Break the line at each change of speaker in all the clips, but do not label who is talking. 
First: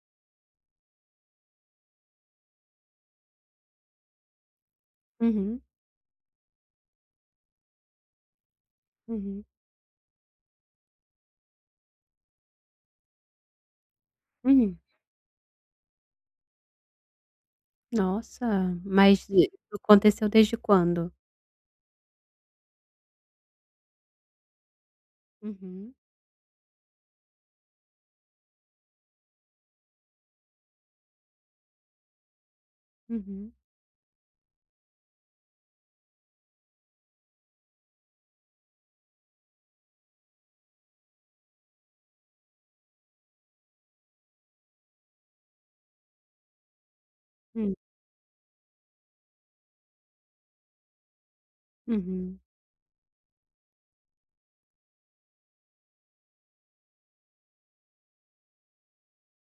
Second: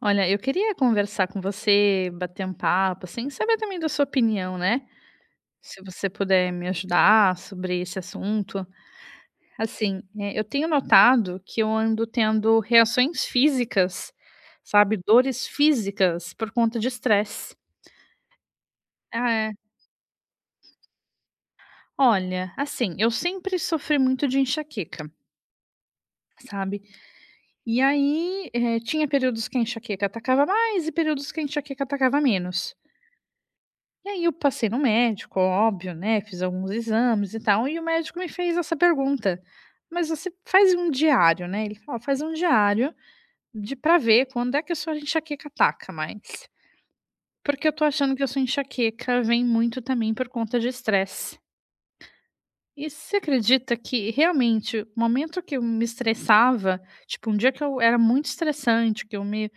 Olha, eu queria conversar com você, bater um papo, assim, saber também da sua opinião, né?
Uhum,
Se você puder me ajudar sobre esse assunto.
uhum,
Assim, eu tenho notado que eu ando tendo reações físicas,
uhum.
sabe? Dores físicas por conta de estresse.
Nossa, mas
Ah,
e
é,
aconteceu desde quando?
olha, assim, eu sempre sofri muito de enxaqueca,
Uhum,
sabe? E aí, tinha períodos que a enxaqueca atacava mais e períodos que a enxaqueca atacava menos.
uhum,
E aí eu passei no médico, óbvio, né, fiz alguns exames e tal, e o médico me fez essa pergunta: "Mas você faz um diário, né?" Ele falou: "Ó, faz um diário de para ver quando é que a sua enxaqueca ataca mais, porque eu
hum,
tô achando que a sua enxaqueca vem muito também por conta de estresse."
uhum,
E você acredita que realmente o momento que eu me estressava, tipo, um dia que eu era muito estressante, que eu me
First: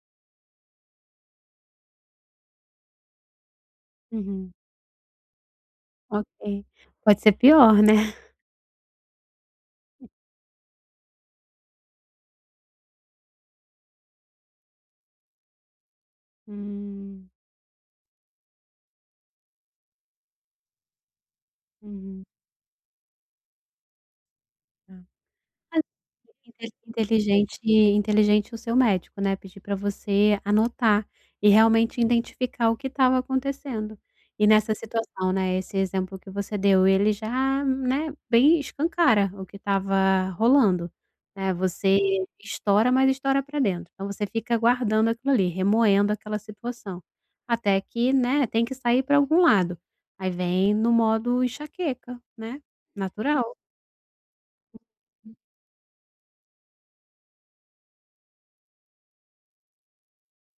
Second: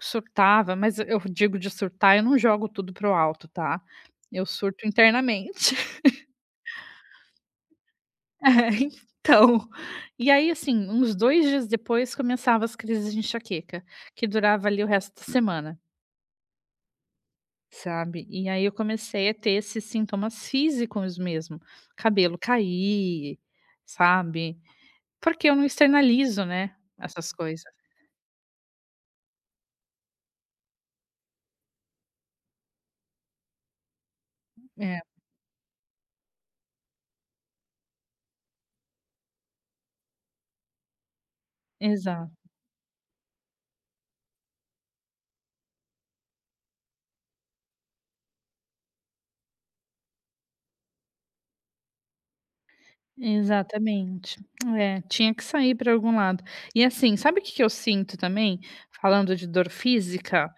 surtava, mas eu digo de surtar, eu não jogo tudo pro alto, tá? Eu
uhum.
surto internamente.
Ok. Pode ser pior, né?
Então, e aí, assim, uns 2 dias depois começava as crises de enxaqueca, que durava ali o resto da semana,
Hum,
sabe. E aí eu comecei a ter esses sintomas físicos mesmo,
uhum,
cabelo cair, sabe,
tá.
porque eu não
Mas
externalizo,
inte
né, essas
inteligente
coisas.
inteligente o seu médico, né, pedir para você anotar e realmente identificar o que estava acontecendo. E nessa
É,
situação, né, esse exemplo que você deu, ele já, né, bem escancara o que estava rolando, né, você
exato,
estoura, mas estoura para dentro. Então você fica guardando aquilo ali, remoendo aquela situação, até que, né, tem que sair para algum lado. Aí vem no modo enxaqueca, né, natural.
exatamente. É, tinha
Hum.
que sair para algum lado. E assim, sabe o que que eu sinto também, falando de dor física?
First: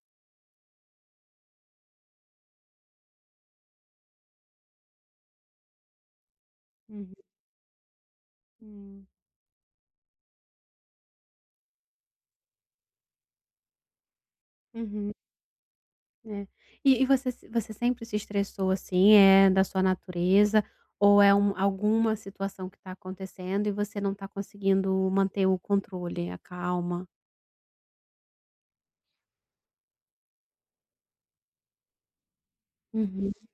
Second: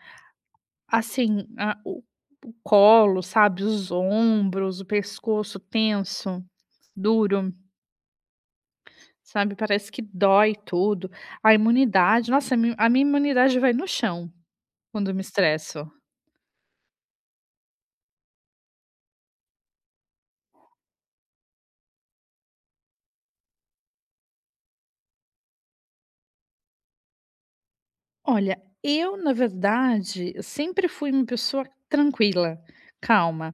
Assim, a o colo, sabe, os ombros, o pescoço tenso,
Uhum.
duro,
Hum,
sabe, parece que dói tudo. A imunidade nossa, a minha imunidade vai no chão quando
uhum.
eu me estresso.
É. E você se você sempre se estressou assim? É da sua natureza ou é um alguma situação que está acontecendo e você não está conseguindo manter o controle, a calma?
Olha, eu na verdade, eu sempre fui uma pessoa tranquila,
Uhum.
calma.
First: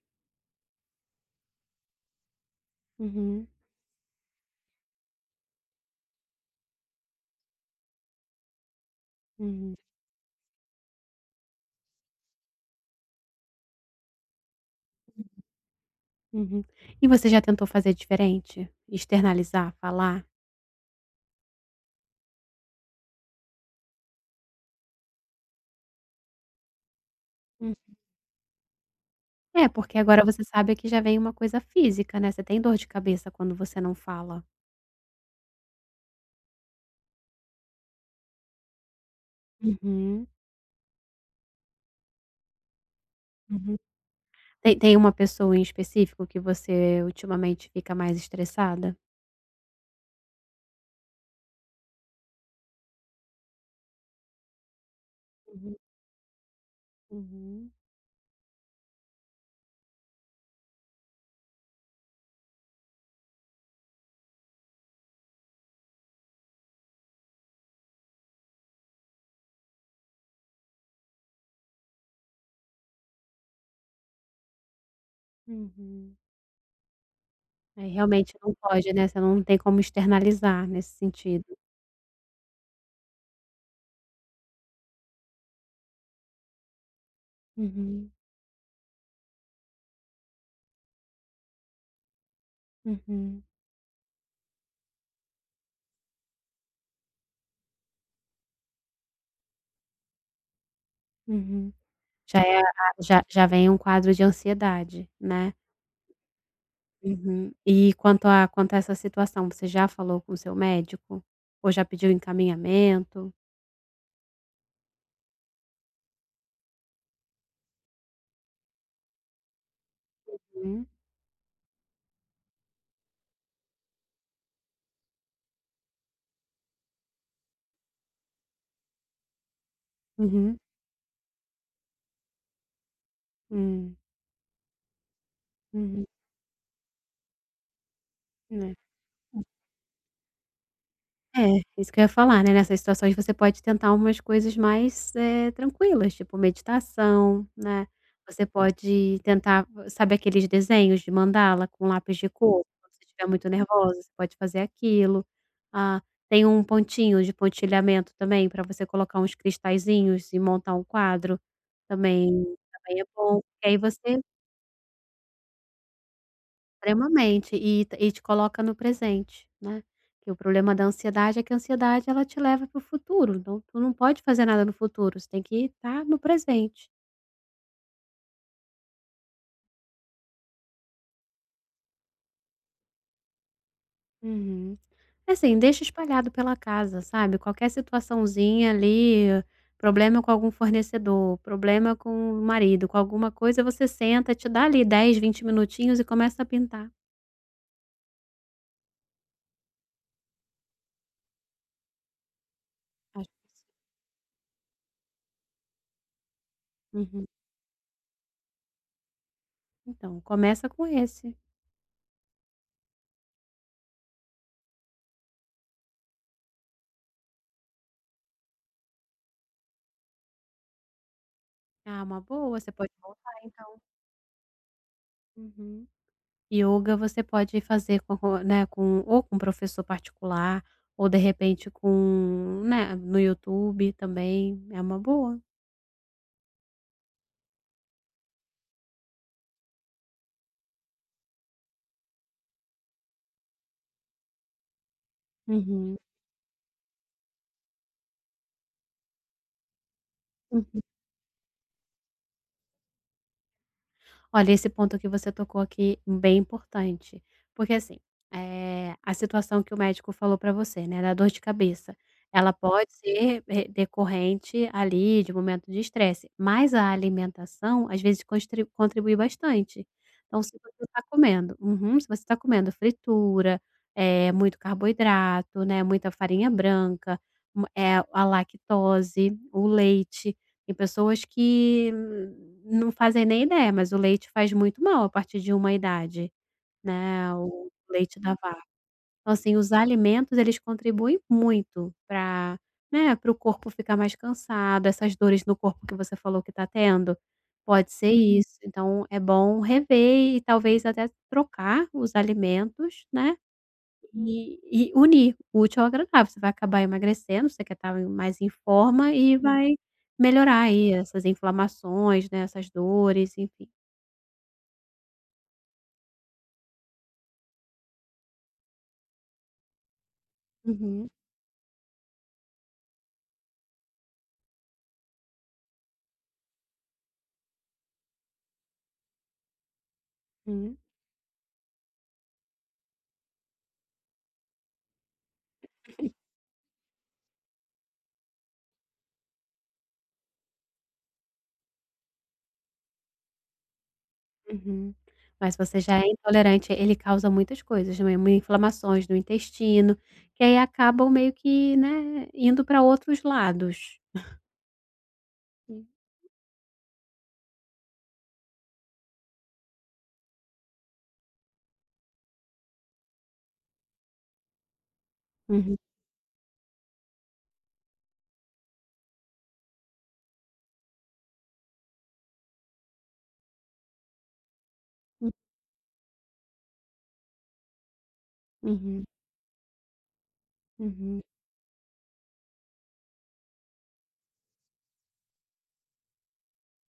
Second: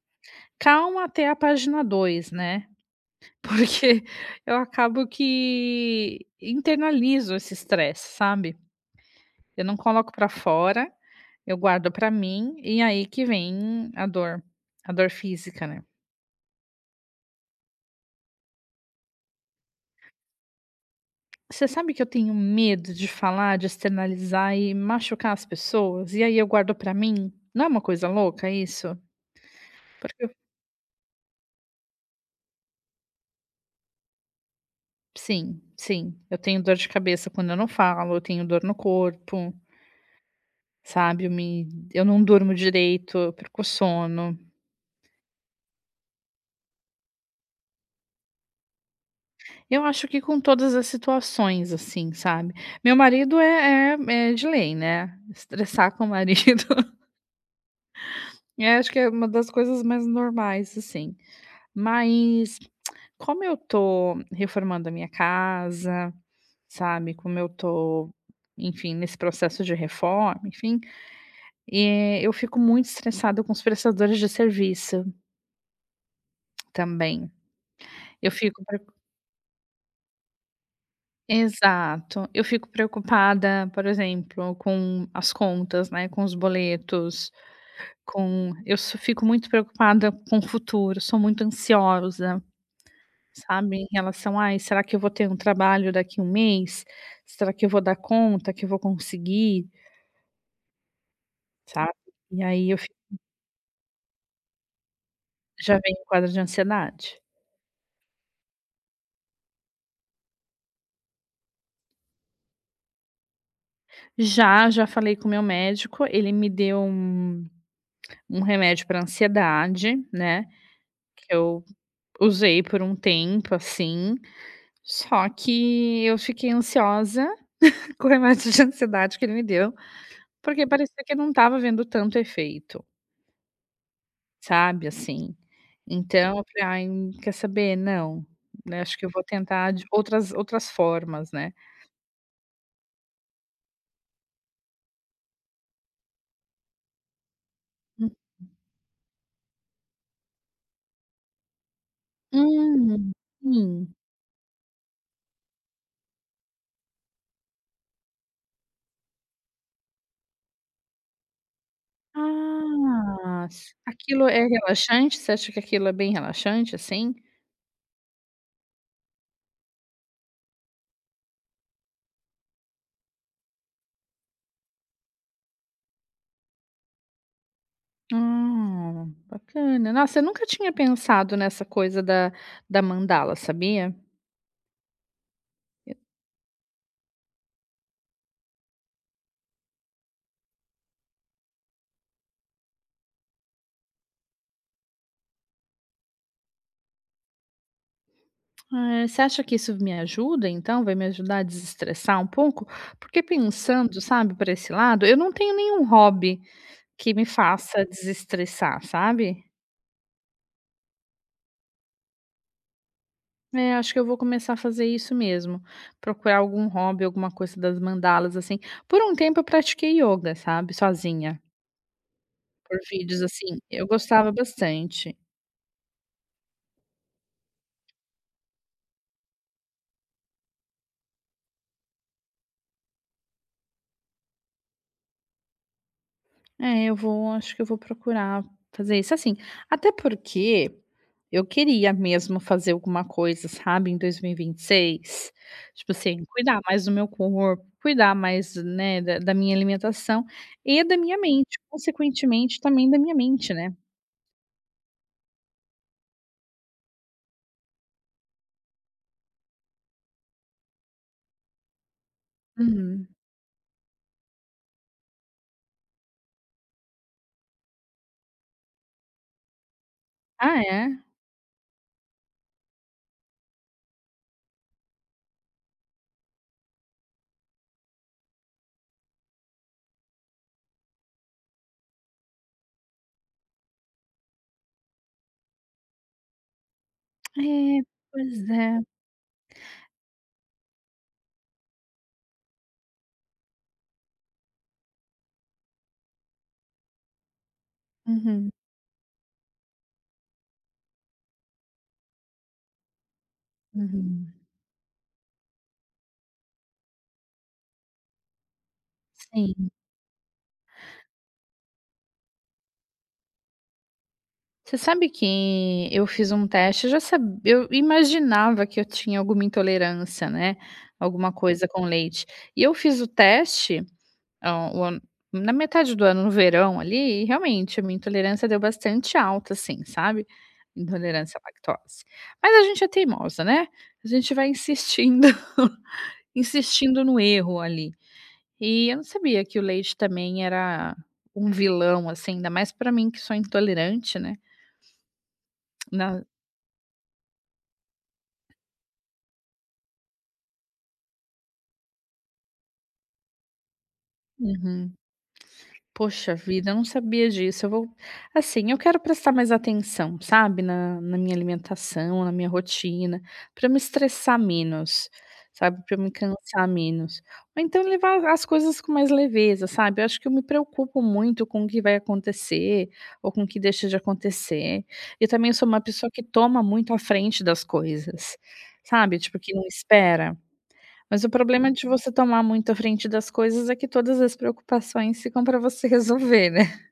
Calma até a página dois, né,
Uhum.
porque eu acabo que internalizo esse estresse, sabe. Eu
Uhum.
não coloco pra fora. Eu guardo pra mim, e aí que vem a dor física, né.
Uhum. E você já tentou fazer diferente? Externalizar, falar?
Você sabe que eu tenho medo de falar, de externalizar e machucar as pessoas, e aí eu guardo pra mim? Não é
Hum.
uma coisa louca isso?
É, porque agora
Porque eu
você sabe que já vem uma coisa física, né, você tem dor de cabeça quando você não fala.
Sim, sim, eu tenho dor de cabeça quando eu não falo, eu tenho dor no corpo,
Uhum.
sabe, eu não durmo direito, eu perco
Uhum.
sono.
Tem uma pessoa em específico que você ultimamente fica mais estressada?
Eu acho que com todas as situações, assim, sabe. Meu marido é de lei, né,
Uhum,
estressar com o marido,
uhum,
é, acho que é uma das coisas mais normais, assim. Mas como eu tô reformando a minha casa, sabe, como eu tô, enfim, nesse processo de reforma, enfim, e eu fico muito estressada com os prestadores de serviço
uhum.
também.
Aí
Eu
realmente não
fico
pode,
preocu
né, você não tem como externalizar nesse sentido.
Exato. Eu fico preocupada, por exemplo, com as contas, né, com os boletos,
Uhum,
com eu so fico muito preocupada com o futuro, sou muito ansiosa.
uhum,
Sabe, em relação: "Ai, será que eu vou ter um trabalho daqui um mês? Será que eu vou dar conta? Que eu vou conseguir?",
uhum.
sabe.
Já
E
é a
aí eu fico
já já vem um quadro de ansiedade, né?
Já vem o quadro de ansiedade.
Uhum. E quanto a essa situação, você já falou com o seu médico? Ou já pediu encaminhamento?
Já, já falei com o meu médico, ele me deu um um remédio para ansiedade, né,
Uhum,
que eu usei por um tempo, assim, só que eu fiquei ansiosa com o remédio de ansiedade que ele me deu,
uhum,
porque parecia que não estava vendo tanto efeito,
hum,
sabe, assim.
uhum,
Então eu falei: "Ai, quer saber? Não,
né.
né, acho que eu vou tentar de outras formas, né".
É, isso que eu ia falar, né, nessas situações você pode tentar umas coisas mais, tranquilas, tipo meditação, né, você pode tentar sabe aqueles desenhos de mandala com lápis de cor? Quando você
Hum,
estiver muito
sim.
nervosa, você pode fazer aquilo. Ah, tem um pontinho de pontilhamento também para você colocar uns cristalzinhos e montar um quadro, também também é bom,
Ah,
porque
s
aí você
Aquilo é relaxante? Você acha que aquilo é bem relaxante, assim?
extremamente, e te coloca no presente, né, que o problema da ansiedade é que a ansiedade ela te leva para o futuro, então tu não pode fazer nada no futuro, você tem que estar no presente.
Ah, bacana. Nossa, eu nunca tinha pensado nessa coisa da mandala, sabia?
Uhum. Assim, deixa espalhado pela casa, sabe, qualquer situaçãozinha ali, problema com algum fornecedor, problema com o marido, com alguma coisa, você senta, te dá ali 10, 20 minutinhos e começa a pintar.
Eh, você acha que isso me ajuda então? Vai me ajudar a desestressar um pouco? Porque
Acho que sim.
pensando, sabe, por esse lado, eu não tenho nenhum hobby que me
Uhum.
faça desestressar, sabe.
Então, começa com esse.
É, acho que eu vou começar a fazer isso mesmo, procurar algum hobby, alguma coisa das mandalas, assim. Por um tempo eu pratiquei yoga, sabe, sozinha,
Ah, uma boa, você
por
pode
vídeos,
voltar
assim,
então.
eu gostava bastante.
Uhum. Yoga você pode fazer com né, com ou com um professor particular, ou de repente com né, no YouTube também, é uma boa.
É, eu vou, acho que eu vou procurar fazer isso, assim, até porque eu queria mesmo fazer alguma coisa, sabe, em dois mil e vinte e seis, tipo
Uhum.
assim, cuidar mais do meu corpo, cuidar mais, né, da minha alimentação e da minha mente, consequentemente, também da minha mente, né.
Olha, esse ponto que você tocou aqui, bem importante. Porque assim, a situação que o médico falou para você, né, da dor de cabeça, ela pode
Uhum.
ser, decorrente ali de momento de estresse, mas a alimentação, às vezes, constri contribui bastante. Então se
Ah,
você
é?
está comendo se você está comendo fritura, muito carboidrato, né, muita farinha branca, a lactose, o leite, tem pessoas que não fazem nem ideia, mas o leite faz muito mal a partir de uma idade, né, o
É,
leite da
pois
vaca.
é.
Então, assim, os alimentos eles contribuem muito para, né, para o corpo ficar mais cansado, essas dores no corpo que você falou que está tendo, pode ser
Uhum,
isso. Então é bom rever e talvez até trocar os alimentos, né,
uhum.
e unir o útil ao agradável, você vai acabar emagrecendo, você quer estar mais em forma e
Sim.
vai melhorar aí essas inflamações, né, essas dores, enfim.
Você sabe que eu fiz um teste, eu já sabia, eu imaginava que eu tinha alguma intolerância, né,
Uhum.
alguma coisa com leite. E eu fiz o teste, o ano na metade do ano, no verão ali, e realmente a minha intolerância deu bastante alta, assim, sabe,
Uhum,
intolerância à lactose. Mas a gente é teimosa, né, a gente vai insistindo, insistindo no erro ali. E eu não sabia que o leite também era um vilão, assim, ainda mais pra mim que sou intolerante, né.
uhum. Mas você já é
na
intolerante, ele causa muitas coisas, né, mu- inflamações no intestino, que aí acabam meio que, né, indo para outros lados.
Uhum.
Sim.
Poxa vida, eu não sabia disso. Eu vou Assim, eu quero prestar mais atenção, sabe, na minha alimentação, na minha rotina, para me estressar menos,
Uhum.
sabe, para me cansar menos. Ou então levar as coisas com mais leveza, sabe. Eu acho que eu me preocupo muito com o que vai acontecer, ou com o que deixa de acontecer. E
Uhum,
também eu sou uma pessoa que toma muito à frente das coisas,
uhum.
sabe, tipo, que não espera.
Uhum.
Mas o problema de você tomar muito à frente das coisas é que todas as preocupações ficam para você resolver, né.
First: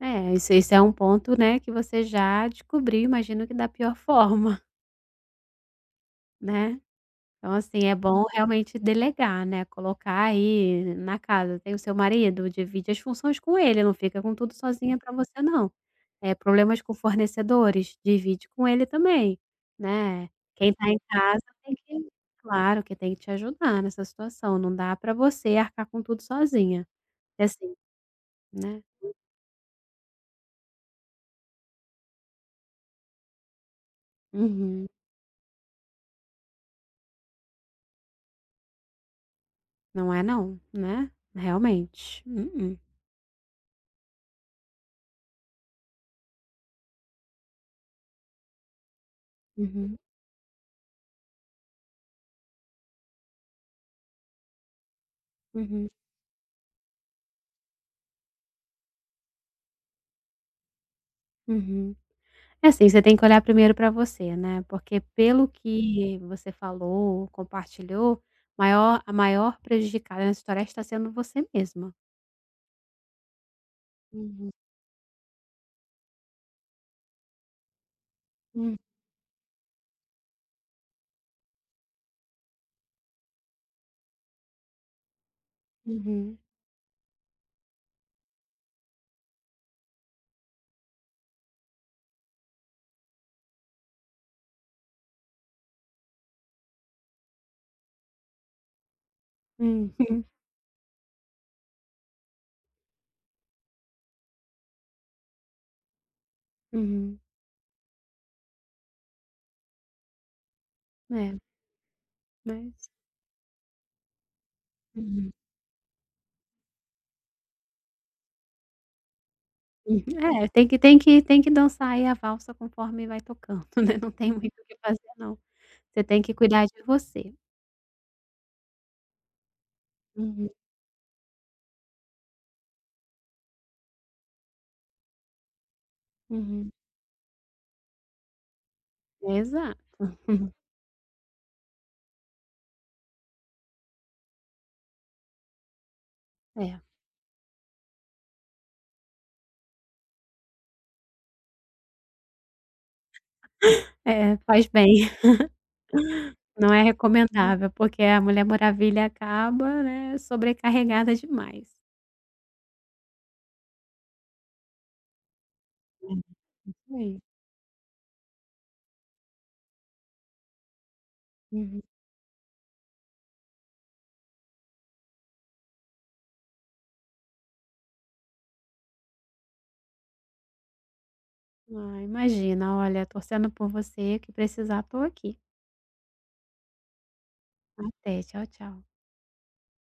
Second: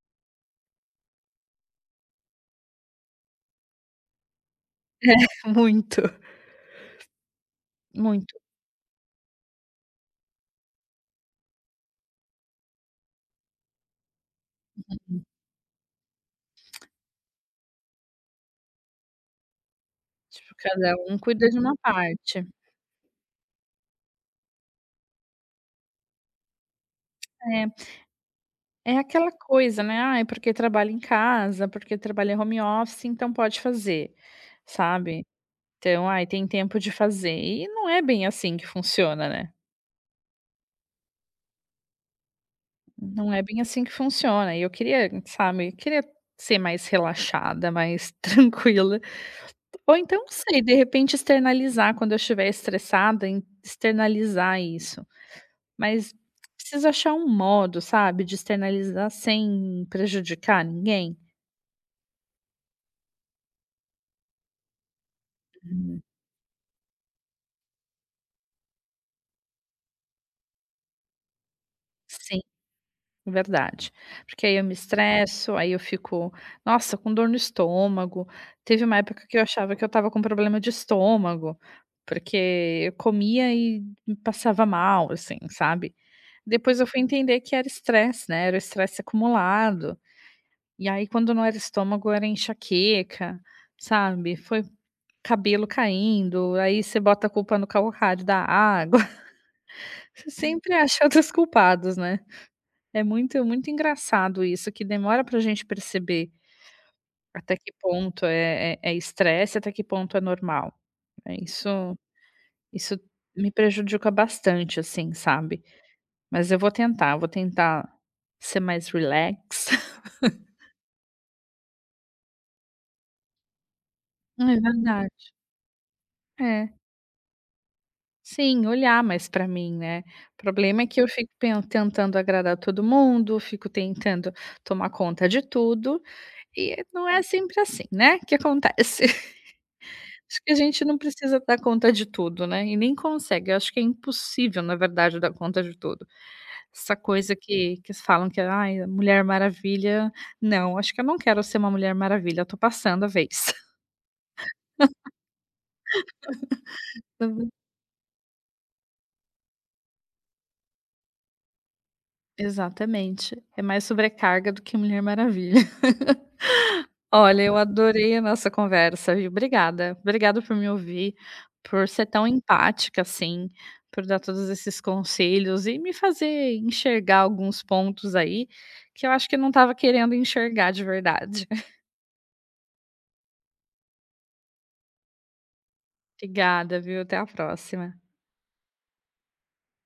É, isso é um ponto, né, que você já descobriu, imagino que da pior forma,
Muito,
né? Então, assim, é bom
muito.
realmente delegar, né, colocar aí na casa, tem o seu marido, divide as funções com ele, não fica com tudo sozinha para você não. É problemas com fornecedores, divide com ele também, né.
Tipo,
Quem tá
cada
em
um
casa
cuida de
tem
uma
que
parte.
claro que tem que te ajudar nessa situação, não dá para você arcar com tudo sozinha. É assim, né.
É, é aquela coisa, né, "Ai, porque trabalha em casa, porque trabalha em home office, então pode fazer",
Uhum.
sabe. Então, "Ai, tem tempo de fazer", e não é bem assim que funciona, né.
Não é não, né, realmente.
Não é bem assim que funciona, e eu queria, sabe, eu queria ser mais relaxada, mais tranquila. Ou
Uhum,
então, não sei, de repente externalizar quando eu estiver estressada, em externalizar isso,
uhum,
mas preciso achar um modo, sabe, de externalizar sem prejudicar ninguém.
uhum. É assim, você tem que olhar primeiro para você, né, porque pelo
Hum.
que você falou, compartilhou, maior prejudicada nessa história está sendo você mesma.
Sim, verdade. Porque
Uhum,
aí eu me estresso, aí eu fico, nossa, com dor no estômago.
hum,
Teve uma época que eu achava que eu estava com problema de estômago, porque eu comia e me passava mal, assim, sabe.
uhum.
Depois eu fui entender que era estresse, né, era o estresse acumulado. E aí quando não era estômago era enxaqueca, sabe, foi cabelo caindo, aí você bota a culpa no calcário da água, você sempre acha outros culpados, né. É muito muito engraçado isso que demora pra gente perceber
Uhum, uhum.
até que ponto é estresse, até que ponto é normal. É
É,
isso
mas
isso me prejudica bastante, assim,
uhum.
sabe. Mas eu vou tentar ser mais relax.
Uhum. É, tem que dançar aí a valsa conforme vai tocando, né, não tem
É
muito o que fazer
verdade.
não. Você tem que cuidar
É.
de você.
Sim, olhar mais para mim, né. O
Uhum,
problema é que eu fico pen tentando agradar todo mundo, fico tentando tomar conta de tudo,
uhum.
e não é sempre assim, né, que acontece.
Exato.
Acho que a gente não precisa dar conta de tudo, né, e nem consegue, eu acho que é impossível, na verdade, dar conta de tudo.
É,
Essa coisa que eles falam que: "Ai, mulher maravilha", não, acho que eu não quero ser uma mulher maravilha, eu tô passando a vez.
faz bem. Não é recomendável, porque a Mulher Maravilha acaba, né, sobrecarregada demais.
Exatamente. É mais sobrecarga do que Mulher Maravilha.
É isso aí.
Olha, eu adorei a nossa conversa, viu. Obrigada. Obrigada por me ouvir,
Uhum.
por ser tão empática, assim, por dar todos esses conselhos e me fazer enxergar alguns pontos aí que eu acho que eu não estava querendo enxergar de verdade.
Ah, imagina, olha, torcendo por você, que precisar tô aqui.
Obrigada, viu. Até a próxima.
Até, tchau, tchau.